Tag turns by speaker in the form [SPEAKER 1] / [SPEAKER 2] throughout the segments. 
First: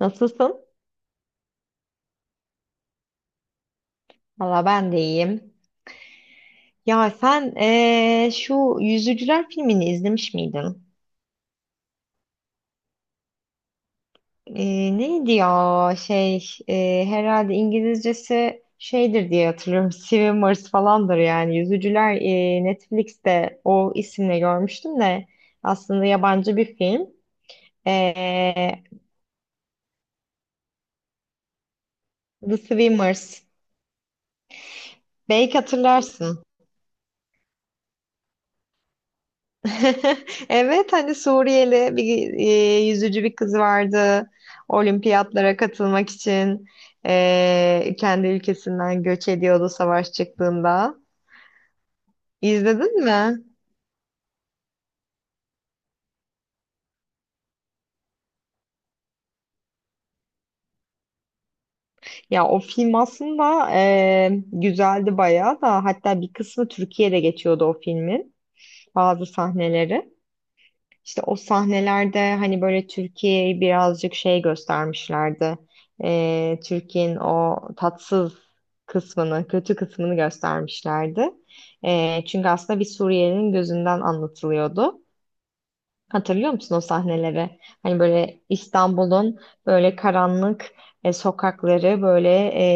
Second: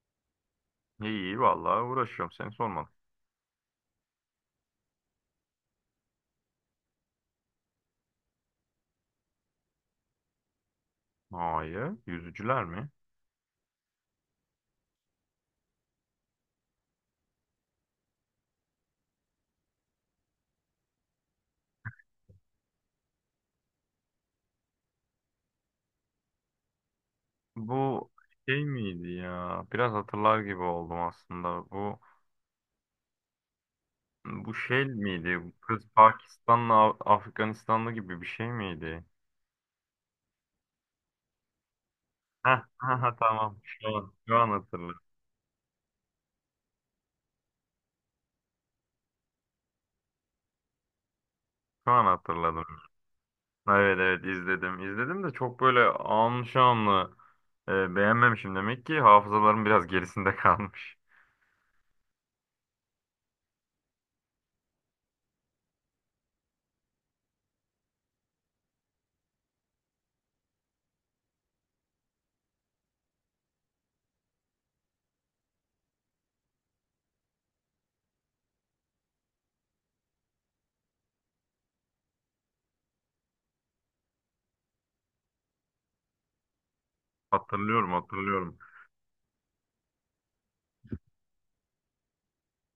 [SPEAKER 1] Nasılsın?
[SPEAKER 2] İyi vallahi uğraşıyorum, seni sormadım.
[SPEAKER 1] Valla ben de iyiyim. Ya sen şu Yüzücüler filmini izlemiş miydin?
[SPEAKER 2] Hayır, yüzücüler mi?
[SPEAKER 1] Neydi ya herhalde İngilizcesi şeydir diye hatırlıyorum. Swimmers falandır yani. Yüzücüler Netflix'te o isimle görmüştüm de aslında yabancı bir film.
[SPEAKER 2] Bu şey
[SPEAKER 1] Eee,
[SPEAKER 2] miydi ya? Biraz hatırlar gibi oldum aslında. Bu
[SPEAKER 1] The Swimmers.
[SPEAKER 2] şey miydi? Bu
[SPEAKER 1] Belki
[SPEAKER 2] kız
[SPEAKER 1] hatırlarsın.
[SPEAKER 2] Pakistanlı, Afganistanlı gibi bir şey miydi?
[SPEAKER 1] Evet, hani Suriyeli bir
[SPEAKER 2] Heh, ha
[SPEAKER 1] yüzücü bir kız
[SPEAKER 2] tamam.
[SPEAKER 1] vardı,
[SPEAKER 2] Şu an hatırladım.
[SPEAKER 1] olimpiyatlara katılmak için kendi ülkesinden göç ediyordu savaş çıktığında.
[SPEAKER 2] Şu an hatırladım.
[SPEAKER 1] İzledin mi?
[SPEAKER 2] Evet izledim. İzledim de çok böyle anlı şanlı beğenmemişim demek ki hafızalarım biraz gerisinde kalmış.
[SPEAKER 1] Ya o film aslında güzeldi bayağı da, hatta bir kısmı Türkiye'de geçiyordu o filmin bazı sahneleri. İşte o sahnelerde hani böyle Türkiye'yi birazcık şey göstermişlerdi. Türkiye'nin o tatsız kısmını, kötü kısmını göstermişlerdi. Çünkü aslında bir Suriyelinin gözünden anlatılıyordu. Hatırlıyor musun o sahneleri?
[SPEAKER 2] Hatırlıyorum,
[SPEAKER 1] Hani böyle
[SPEAKER 2] hatırlıyorum.
[SPEAKER 1] İstanbul'un böyle karanlık sokakları, böyle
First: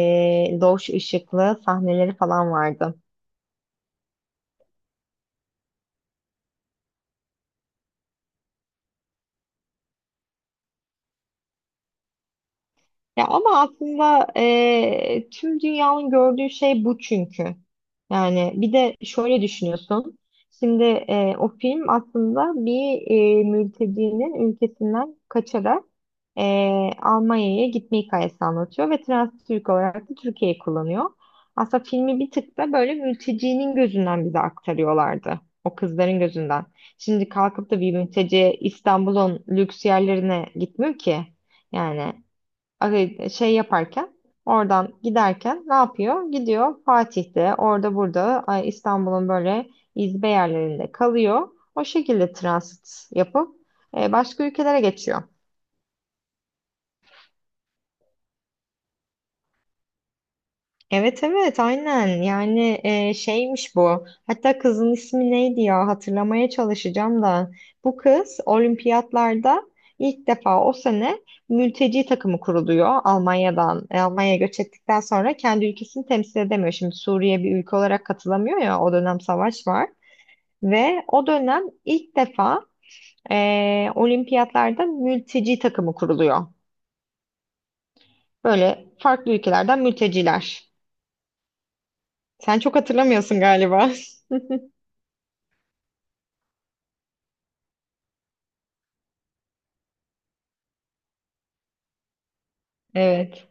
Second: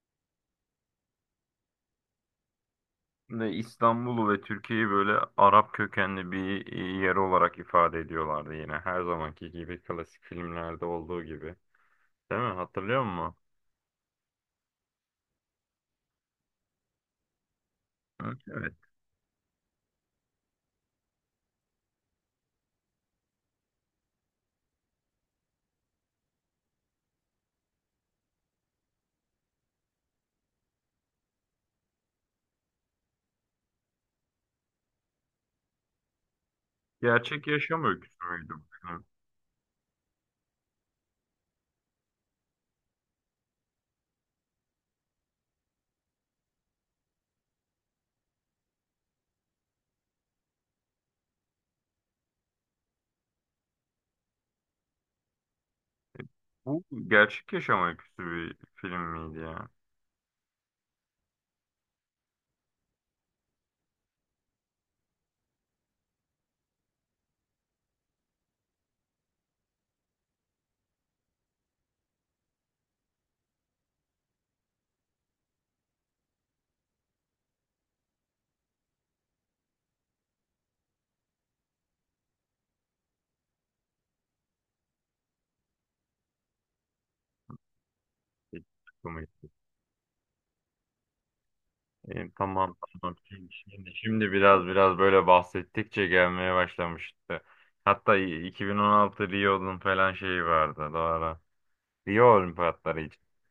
[SPEAKER 1] loş ışıklı sahneleri falan vardı.
[SPEAKER 2] Ne İstanbul'u ve Türkiye'yi böyle Arap kökenli bir yer olarak ifade ediyorlardı yine. Her zamanki gibi klasik filmlerde olduğu gibi. Değil mi? Hatırlıyor
[SPEAKER 1] Ya
[SPEAKER 2] musun?
[SPEAKER 1] ama aslında tüm dünyanın gördüğü şey bu çünkü.
[SPEAKER 2] Evet,
[SPEAKER 1] Yani bir
[SPEAKER 2] evet.
[SPEAKER 1] de şöyle düşünüyorsun. Şimdi o film aslında bir mültecinin ülkesinden kaçarak Almanya'ya gitme hikayesi anlatıyor ve trans Türk olarak da Türkiye'yi kullanıyor. Aslında filmi bir tık da böyle mültecinin gözünden bize aktarıyorlardı. O kızların gözünden. Şimdi
[SPEAKER 2] Gerçek
[SPEAKER 1] kalkıp da
[SPEAKER 2] yaşam
[SPEAKER 1] bir
[SPEAKER 2] öyküsü müydü
[SPEAKER 1] mülteci
[SPEAKER 2] bu film?
[SPEAKER 1] İstanbul'un lüks yerlerine gitmiyor ki. Yani. Şey yaparken oradan giderken ne yapıyor? Gidiyor Fatih'te orada burada, ay, İstanbul'un böyle izbe yerlerinde kalıyor. O şekilde transit yapıp başka ülkelere geçiyor.
[SPEAKER 2] Bu gerçek yaşam öyküsü bir film miydi ya?
[SPEAKER 1] Evet, evet, aynen yani, şeymiş bu, hatta kızın ismi neydi ya, hatırlamaya çalışacağım da bu kız olimpiyatlarda ilk defa o sene mülteci takımı kuruluyor Almanya'dan, Almanya'ya göç ettikten sonra kendi ülkesini temsil edemiyor, şimdi Suriye bir ülke olarak katılamıyor ya, o dönem savaş var ve o dönem ilk defa e, olimpiyatlarda mülteci takımı kuruluyor,
[SPEAKER 2] Hiç
[SPEAKER 1] böyle
[SPEAKER 2] çıkmadı.
[SPEAKER 1] farklı ülkelerden mülteciler.
[SPEAKER 2] E,
[SPEAKER 1] Sen
[SPEAKER 2] tamam
[SPEAKER 1] çok
[SPEAKER 2] tamam.
[SPEAKER 1] hatırlamıyorsun
[SPEAKER 2] Şimdi,
[SPEAKER 1] galiba.
[SPEAKER 2] şimdi şimdi biraz böyle bahsettikçe gelmeye başlamıştı. Hatta 2016 Rio'nun falan şeyi vardı. Doğru. Rio Olimpiyatları.
[SPEAKER 1] Evet.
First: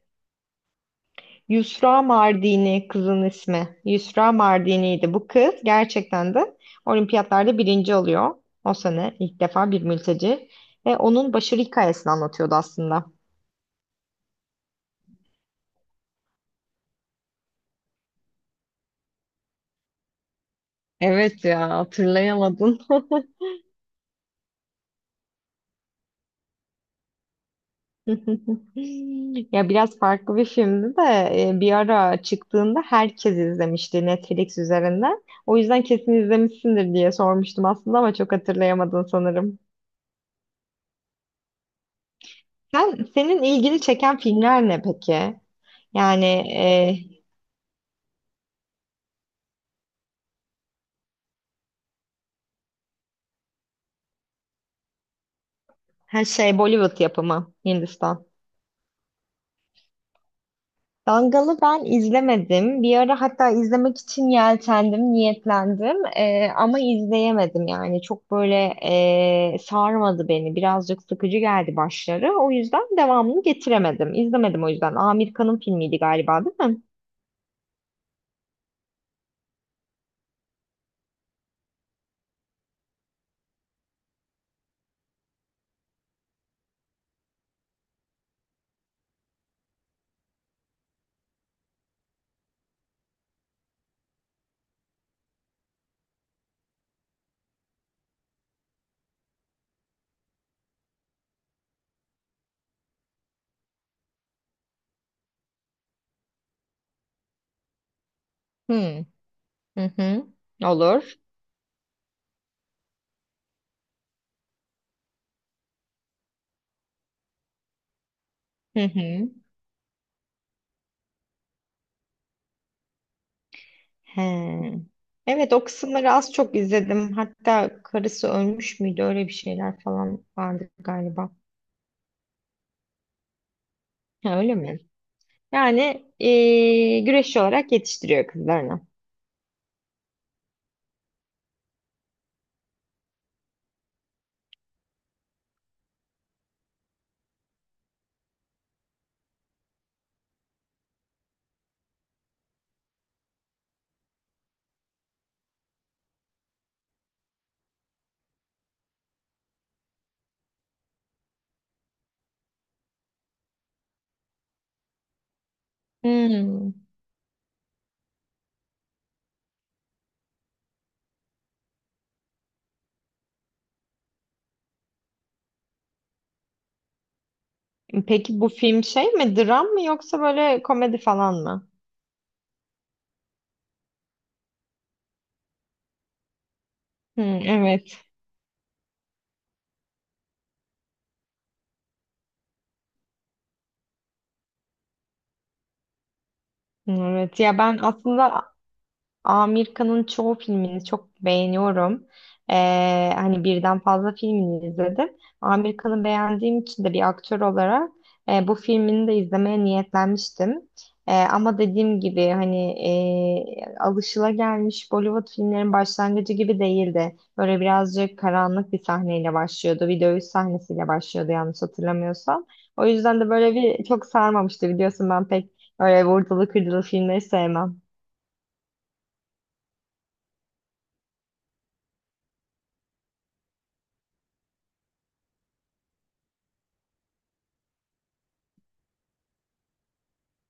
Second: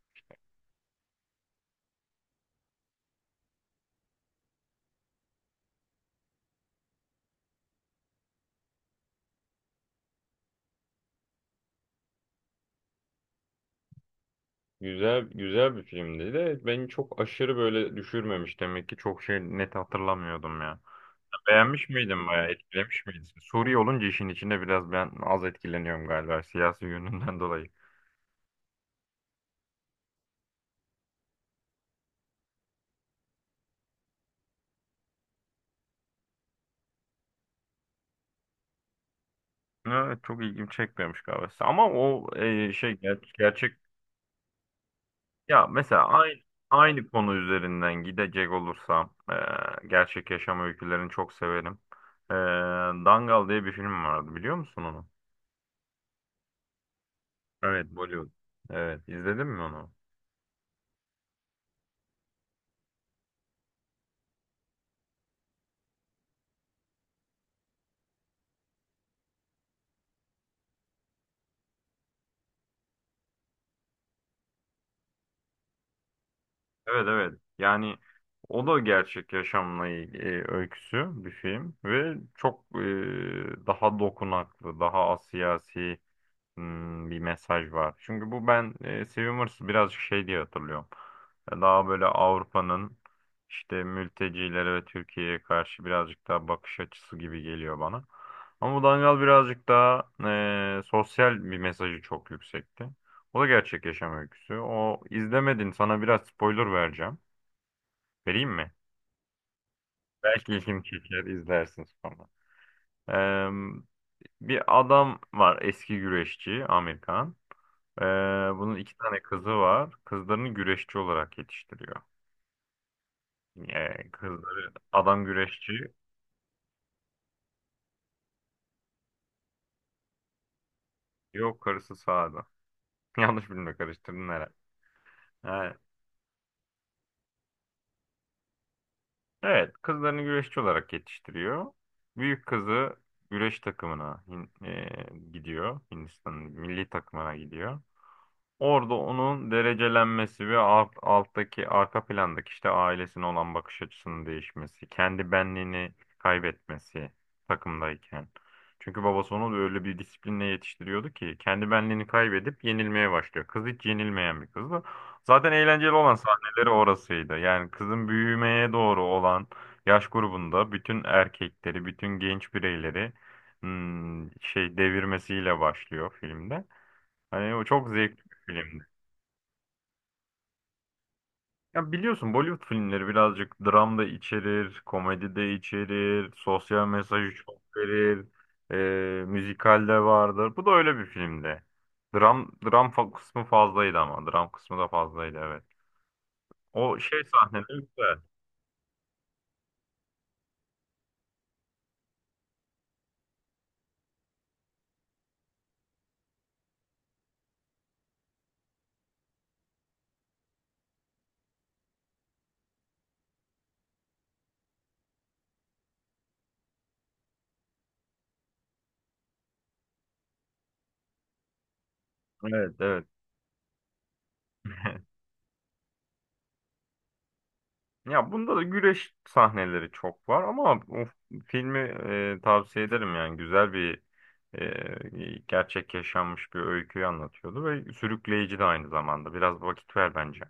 [SPEAKER 1] Yusra Mardini, kızın ismi. Yusra Mardini'ydi. Bu kız gerçekten de olimpiyatlarda birinci oluyor. O sene ilk defa bir mülteci. Ve onun başarı hikayesini anlatıyordu aslında.
[SPEAKER 2] Güzel, güzel bir filmdi de beni çok aşırı böyle düşürmemiş demek ki çok şey, net hatırlamıyordum ya.
[SPEAKER 1] Evet ya,
[SPEAKER 2] Beğenmiş miydin, bayağı
[SPEAKER 1] hatırlayamadın.
[SPEAKER 2] etkilemiş miydin? Suriye olunca işin içinde biraz ben az etkileniyorum galiba siyasi yönünden dolayı.
[SPEAKER 1] Ya biraz farklı bir filmdi de bir ara çıktığında herkes izlemişti Netflix üzerinden. O yüzden kesin izlemişsindir diye sormuştum aslında, ama çok hatırlayamadın sanırım.
[SPEAKER 2] Evet, çok ilgimi çekmemiş galiba. Ama o şey,
[SPEAKER 1] Senin
[SPEAKER 2] gerçek
[SPEAKER 1] ilgini çeken filmler ne peki?
[SPEAKER 2] ya. Mesela
[SPEAKER 1] Yani
[SPEAKER 2] aynı konu üzerinden gidecek olursam gerçek yaşam öykülerini çok severim. E, Dangal diye bir film vardı, biliyor musun onu?
[SPEAKER 1] her şey Bollywood yapımı,
[SPEAKER 2] Evet,
[SPEAKER 1] Hindistan.
[SPEAKER 2] Bollywood. Evet, izledin mi onu?
[SPEAKER 1] Dangal'ı ben izlemedim. Bir ara hatta izlemek için yeltendim, niyetlendim. Ama izleyemedim yani. Çok böyle sarmadı beni. Birazcık sıkıcı geldi başları. O yüzden devamını getiremedim. İzlemedim o yüzden. Amerikanın filmiydi galiba, değil mi?
[SPEAKER 2] Evet, evet. Yani o da gerçek yaşamla ilgili öyküsü bir film ve çok daha dokunaklı, daha asiyasi. Bir mesaj var. Çünkü bu ben Swimmers'ı birazcık şey diye hatırlıyorum. Daha böyle Avrupa'nın işte mültecilere ve Türkiye'ye karşı birazcık daha bakış açısı gibi geliyor bana. Ama bu Dangal birazcık daha sosyal bir mesajı çok yüksekti. O da gerçek yaşam öyküsü. O izlemedin. Sana biraz spoiler vereceğim. Vereyim mi?
[SPEAKER 1] Hmm. Hı hı.
[SPEAKER 2] Belki ilgini
[SPEAKER 1] Olur.
[SPEAKER 2] çeker, izlersin sonra. Eee, bir adam var, eski güreşçi Amerikan. Ee, bunun
[SPEAKER 1] Hı
[SPEAKER 2] iki tane
[SPEAKER 1] hı.
[SPEAKER 2] kızı var. Kızlarını güreşçi olarak yetiştiriyor. Kızları
[SPEAKER 1] He.
[SPEAKER 2] adam
[SPEAKER 1] Evet, o
[SPEAKER 2] güreşçi.
[SPEAKER 1] kısımları az çok izledim. Hatta karısı ölmüş müydü? Öyle bir şeyler falan vardı galiba.
[SPEAKER 2] Yok, karısı sağda. Yanlış bilme, karıştırdın
[SPEAKER 1] Ha,
[SPEAKER 2] herhalde.
[SPEAKER 1] öyle mi?
[SPEAKER 2] Ee,
[SPEAKER 1] Yani güreşçi olarak yetiştiriyor kızlarını.
[SPEAKER 2] evet, kızlarını güreşçi olarak yetiştiriyor. Büyük kızı güreş takımına gidiyor. Hindistan'ın milli takımına gidiyor. Orada onun derecelenmesi ve alttaki arka plandaki işte ailesine olan bakış açısının değişmesi, kendi benliğini kaybetmesi takımdayken. Çünkü babası onu da öyle bir disiplinle yetiştiriyordu ki kendi benliğini kaybedip yenilmeye başlıyor. Kız hiç yenilmeyen bir kızdı. Zaten eğlenceli olan sahneleri
[SPEAKER 1] Hmm.
[SPEAKER 2] orasıydı. Yani kızın büyümeye doğru olan yaş grubunda bütün erkekleri, bütün genç bireyleri şey devirmesiyle başlıyor filmde. Hani o çok zevkli bir
[SPEAKER 1] Peki bu film
[SPEAKER 2] filmdi.
[SPEAKER 1] şey mi? Dram mı yoksa böyle komedi falan mı?
[SPEAKER 2] Ya biliyorsun, Bollywood filmleri birazcık dram da içerir, komedi de içerir, sosyal mesajı
[SPEAKER 1] Hmm,
[SPEAKER 2] çok
[SPEAKER 1] evet.
[SPEAKER 2] verir, müzikal de vardır. Bu da öyle bir filmdi. Kısmı fazlaydı ama. Dram kısmı da fazlaydı, evet. O şey
[SPEAKER 1] Evet. Ya ben
[SPEAKER 2] sahneleri güzel.
[SPEAKER 1] aslında Amerika'nın çoğu filmini çok beğeniyorum. Hani birden fazla filmini izledim. Amerika'nı beğendiğim için de bir aktör olarak bu filmini de izlemeye niyetlenmiştim. Ama dediğim gibi hani alışılagelmiş Bollywood filmlerin başlangıcı gibi değildi. Böyle birazcık karanlık bir sahneyle başlıyordu. Bir dövüş sahnesiyle başlıyordu yanlış hatırlamıyorsam.
[SPEAKER 2] Evet,
[SPEAKER 1] O
[SPEAKER 2] evet.
[SPEAKER 1] yüzden de böyle bir çok sarmamıştı, biliyorsun ben pek öyle vurdulu kırdılı filmleri sevmem.
[SPEAKER 2] Ya bunda da güreş sahneleri çok var ama o filmi tavsiye ederim, yani güzel bir gerçek yaşanmış bir öyküyü anlatıyordu ve sürükleyici de aynı zamanda. Biraz vakit ver bence.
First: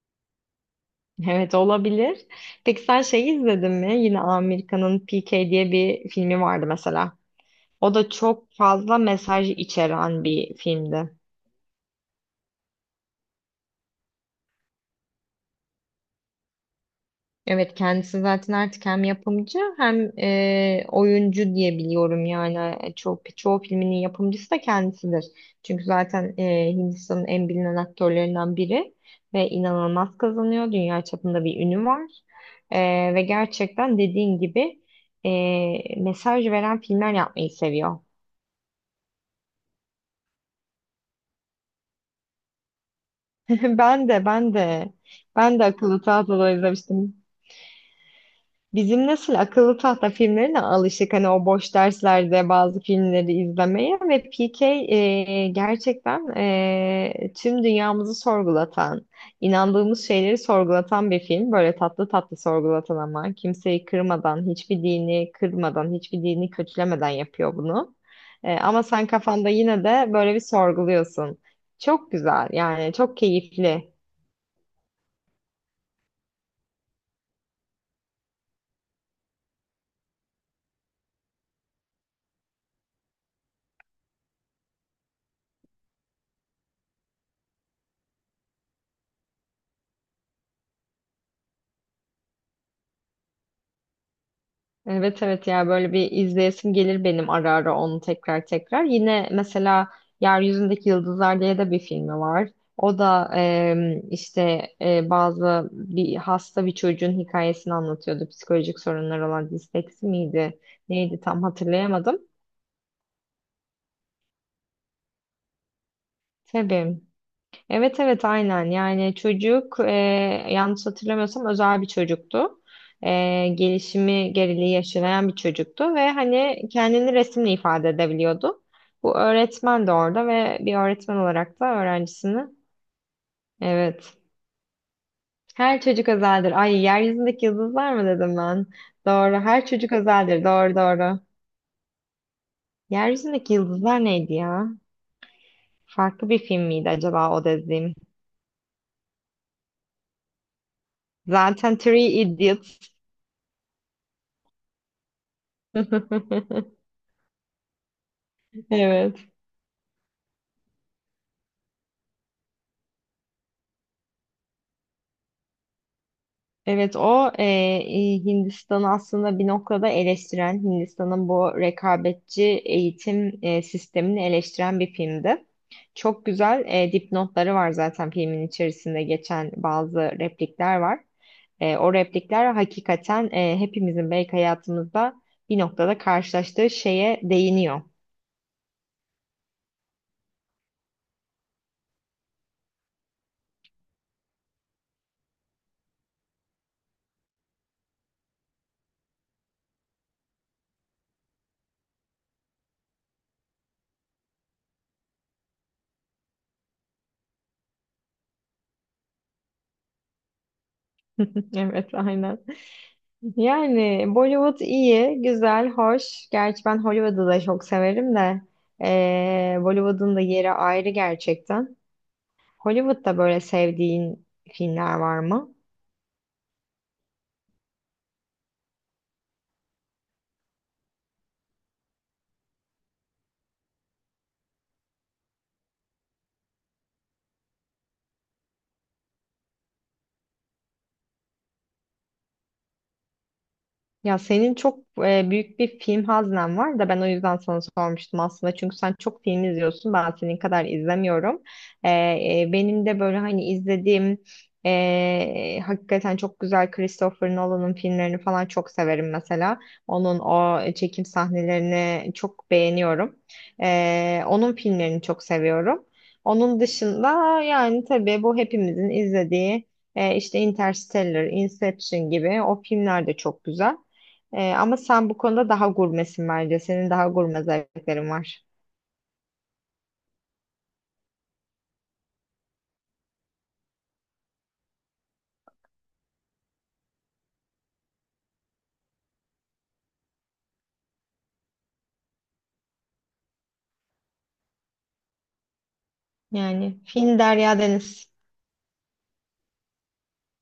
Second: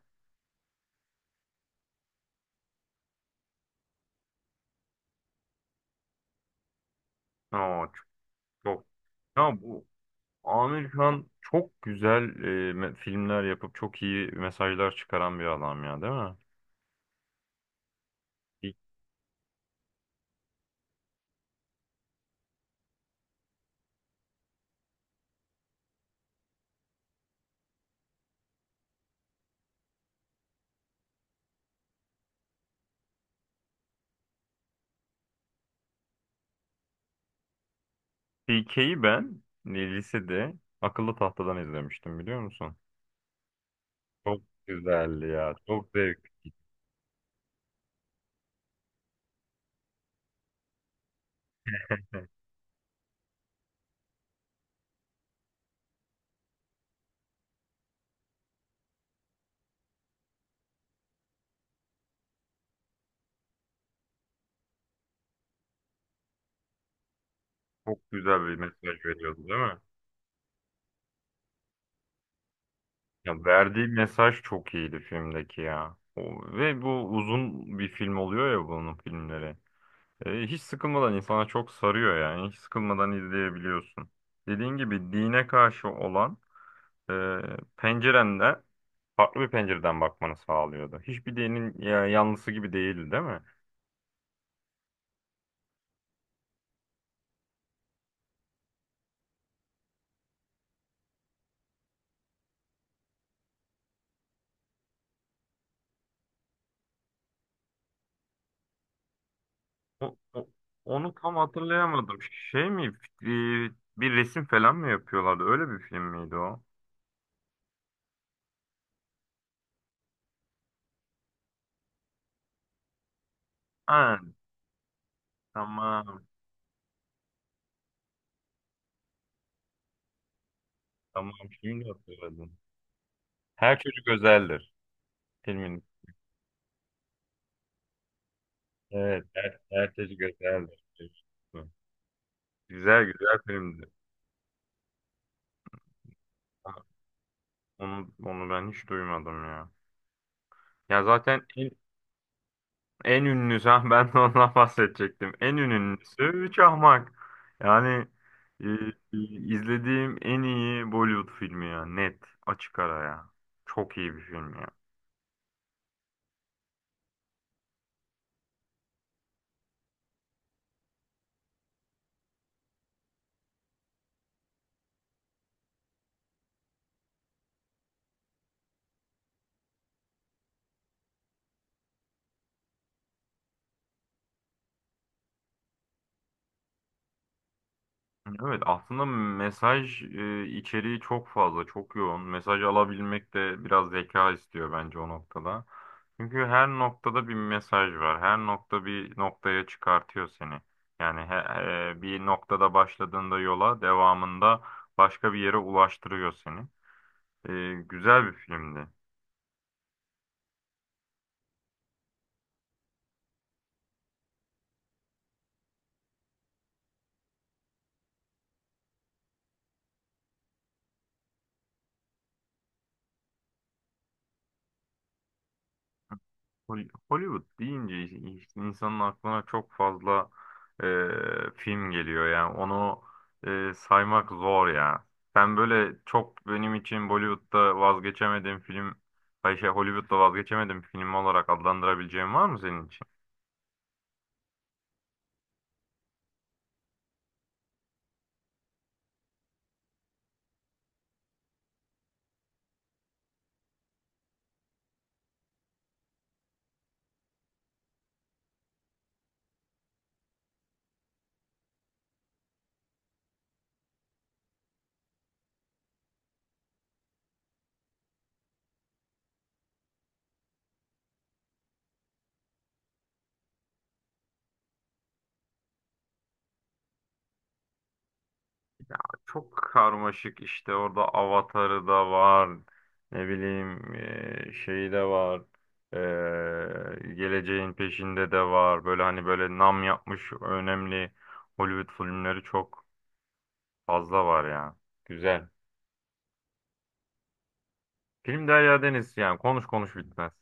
[SPEAKER 1] Evet, olabilir. Peki sen şeyi izledin mi? Yine Amerika'nın PK diye bir filmi vardı mesela.
[SPEAKER 2] Aa,
[SPEAKER 1] O da çok
[SPEAKER 2] çok.
[SPEAKER 1] fazla mesaj
[SPEAKER 2] Ya bu
[SPEAKER 1] içeren bir
[SPEAKER 2] Amir
[SPEAKER 1] filmdi.
[SPEAKER 2] Khan çok güzel filmler yapıp çok iyi mesajlar çıkaran bir adam ya, değil mi?
[SPEAKER 1] Evet, kendisi zaten artık hem yapımcı hem oyuncu diye biliyorum yani, çok çoğu filminin yapımcısı da kendisidir. Çünkü zaten Hindistan'ın en bilinen aktörlerinden biri ve inanılmaz kazanıyor. Dünya çapında bir ünü var. Ve gerçekten dediğin gibi mesaj veren filmler yapmayı seviyor.
[SPEAKER 2] PK'yi ben lisede akıllı tahtadan izlemiştim, biliyor musun?
[SPEAKER 1] Ben de
[SPEAKER 2] Çok
[SPEAKER 1] ben de
[SPEAKER 2] güzeldi ya.
[SPEAKER 1] Ben de
[SPEAKER 2] Çok
[SPEAKER 1] akıllı
[SPEAKER 2] zevk.
[SPEAKER 1] tahtaları izlemiştim. Bizim nesil akıllı tahta filmlerine alışık, hani o boş derslerde bazı filmleri izlemeye, ve PK gerçekten tüm dünyamızı sorgulatan, inandığımız şeyleri sorgulatan bir film. Böyle tatlı tatlı sorgulatan, ama kimseyi kırmadan, hiçbir dini kırmadan, hiçbir dini kötülemeden yapıyor bunu.
[SPEAKER 2] Çok güzel bir
[SPEAKER 1] Ama
[SPEAKER 2] mesaj
[SPEAKER 1] sen
[SPEAKER 2] veriyordu,
[SPEAKER 1] kafanda
[SPEAKER 2] değil mi?
[SPEAKER 1] yine de böyle bir sorguluyorsun. Çok güzel yani, çok
[SPEAKER 2] Ya verdiği
[SPEAKER 1] keyifli.
[SPEAKER 2] mesaj çok iyiydi filmdeki ya. Ve bu uzun bir film oluyor ya, bunun filmleri. E, hiç sıkılmadan insana çok sarıyor yani. Hiç sıkılmadan izleyebiliyorsun. Dediğin gibi dine karşı olan e, pencerende farklı bir pencereden bakmanı sağlıyordu. Hiçbir dinin ya, yanlısı gibi değildi değil mi?
[SPEAKER 1] Evet, evet ya, böyle bir izleyesim gelir benim ara ara onu tekrar tekrar. Yine mesela Yeryüzündeki Yıldızlar diye de bir filmi var. O da işte bazı bir hasta bir çocuğun hikayesini anlatıyordu. Psikolojik sorunlar olan, disleksi
[SPEAKER 2] O, o-
[SPEAKER 1] miydi?
[SPEAKER 2] onu
[SPEAKER 1] Neydi
[SPEAKER 2] tam
[SPEAKER 1] tam
[SPEAKER 2] hatırlayamadım.
[SPEAKER 1] hatırlayamadım.
[SPEAKER 2] Şey mi? e, bir resim falan mı yapıyorlardı? Öyle bir film miydi o?
[SPEAKER 1] Tabii. Evet, evet, aynen yani, çocuk yanlış hatırlamıyorsam özel bir çocuktu.
[SPEAKER 2] Ha,
[SPEAKER 1] Gelişimi geriliği yaşayan bir çocuktu ve
[SPEAKER 2] tamam.
[SPEAKER 1] hani kendini resimle ifade edebiliyordu. Bu öğretmen de orada, ve bir öğretmen
[SPEAKER 2] Tamam.
[SPEAKER 1] olarak da
[SPEAKER 2] Şimdi
[SPEAKER 1] öğrencisini.
[SPEAKER 2] hatırladım. Her çocuk
[SPEAKER 1] Evet.
[SPEAKER 2] özeldir.
[SPEAKER 1] Her
[SPEAKER 2] Filmin.
[SPEAKER 1] çocuk özeldir. Ay, yeryüzündeki yıldızlar mı dedim ben?
[SPEAKER 2] Evet.
[SPEAKER 1] Doğru. Her
[SPEAKER 2] Her
[SPEAKER 1] çocuk
[SPEAKER 2] çocuk
[SPEAKER 1] özeldir. Doğru,
[SPEAKER 2] özeldir.
[SPEAKER 1] doğru.
[SPEAKER 2] Güzel, güzel
[SPEAKER 1] Yeryüzündeki
[SPEAKER 2] filmdi.
[SPEAKER 1] yıldızlar neydi ya? Farklı bir film miydi acaba o dediğim?
[SPEAKER 2] Onu ben hiç duymadım ya. Ya zaten en,
[SPEAKER 1] Zaten Three Idiots.
[SPEAKER 2] en ünlüsü, ha, ben de ondan bahsedecektim. En ünlüsü Üç Ahmak. Yani e, e,
[SPEAKER 1] Evet.
[SPEAKER 2] izlediğim en iyi Bollywood filmi ya. Net, açık ara ya. Çok iyi bir film ya.
[SPEAKER 1] Evet, o Hindistan'ı aslında bir noktada eleştiren, Hindistan'ın bu rekabetçi eğitim sistemini eleştiren bir filmdi. Çok güzel dipnotları var, zaten filmin içerisinde geçen bazı replikler var. O replikler hakikaten hepimizin belki hayatımızda bir noktada karşılaştığı şeye değiniyor.
[SPEAKER 2] Evet, aslında mesaj içeriği çok fazla, çok yoğun. Mesaj alabilmek de biraz zeka istiyor bence o noktada. Çünkü her noktada bir mesaj var. Her nokta bir noktaya çıkartıyor seni. Yani bir noktada başladığında yola devamında başka bir yere ulaştırıyor seni. E, güzel bir filmdi.
[SPEAKER 1] Evet, aynen. Yani Bollywood iyi, güzel, hoş. Gerçi ben Hollywood'u da çok severim de Bollywood'un da yeri ayrı gerçekten. Hollywood'da böyle sevdiğin filmler var mı?
[SPEAKER 2] Hollywood deyince insanın aklına çok fazla e, film geliyor, yani onu saymak zor ya. Ben böyle çok benim için Bollywood'da vazgeçemediğim film, ay şey, Hollywood'da vazgeçemediğim film olarak adlandırabileceğim var mı senin için?
[SPEAKER 1] Ya senin çok büyük bir film haznen var da, ben o yüzden sana sormuştum aslında. Çünkü sen çok film izliyorsun. Ben senin kadar izlemiyorum. E, Benim de böyle hani izlediğim hakikaten çok güzel, Christopher Nolan'ın filmlerini falan çok severim mesela. Onun o çekim sahnelerini çok beğeniyorum. Onun filmlerini çok seviyorum. Onun dışında yani tabii bu hepimizin izlediği işte Interstellar, Inception gibi o filmler de çok güzel. Ama sen bu konuda daha gurmesin bence. Senin daha gurme zevklerin var.
[SPEAKER 2] Çok karmaşık, işte orada avatarı da var. Ne bileyim şeyi de var. Geleceğin peşinde de var. Böyle hani böyle nam yapmış önemli Hollywood filmleri çok fazla var ya. Güzel.
[SPEAKER 1] Yani film Derya Deniz.
[SPEAKER 2] Film Derya Deniz, yani konuş konuş bitmez.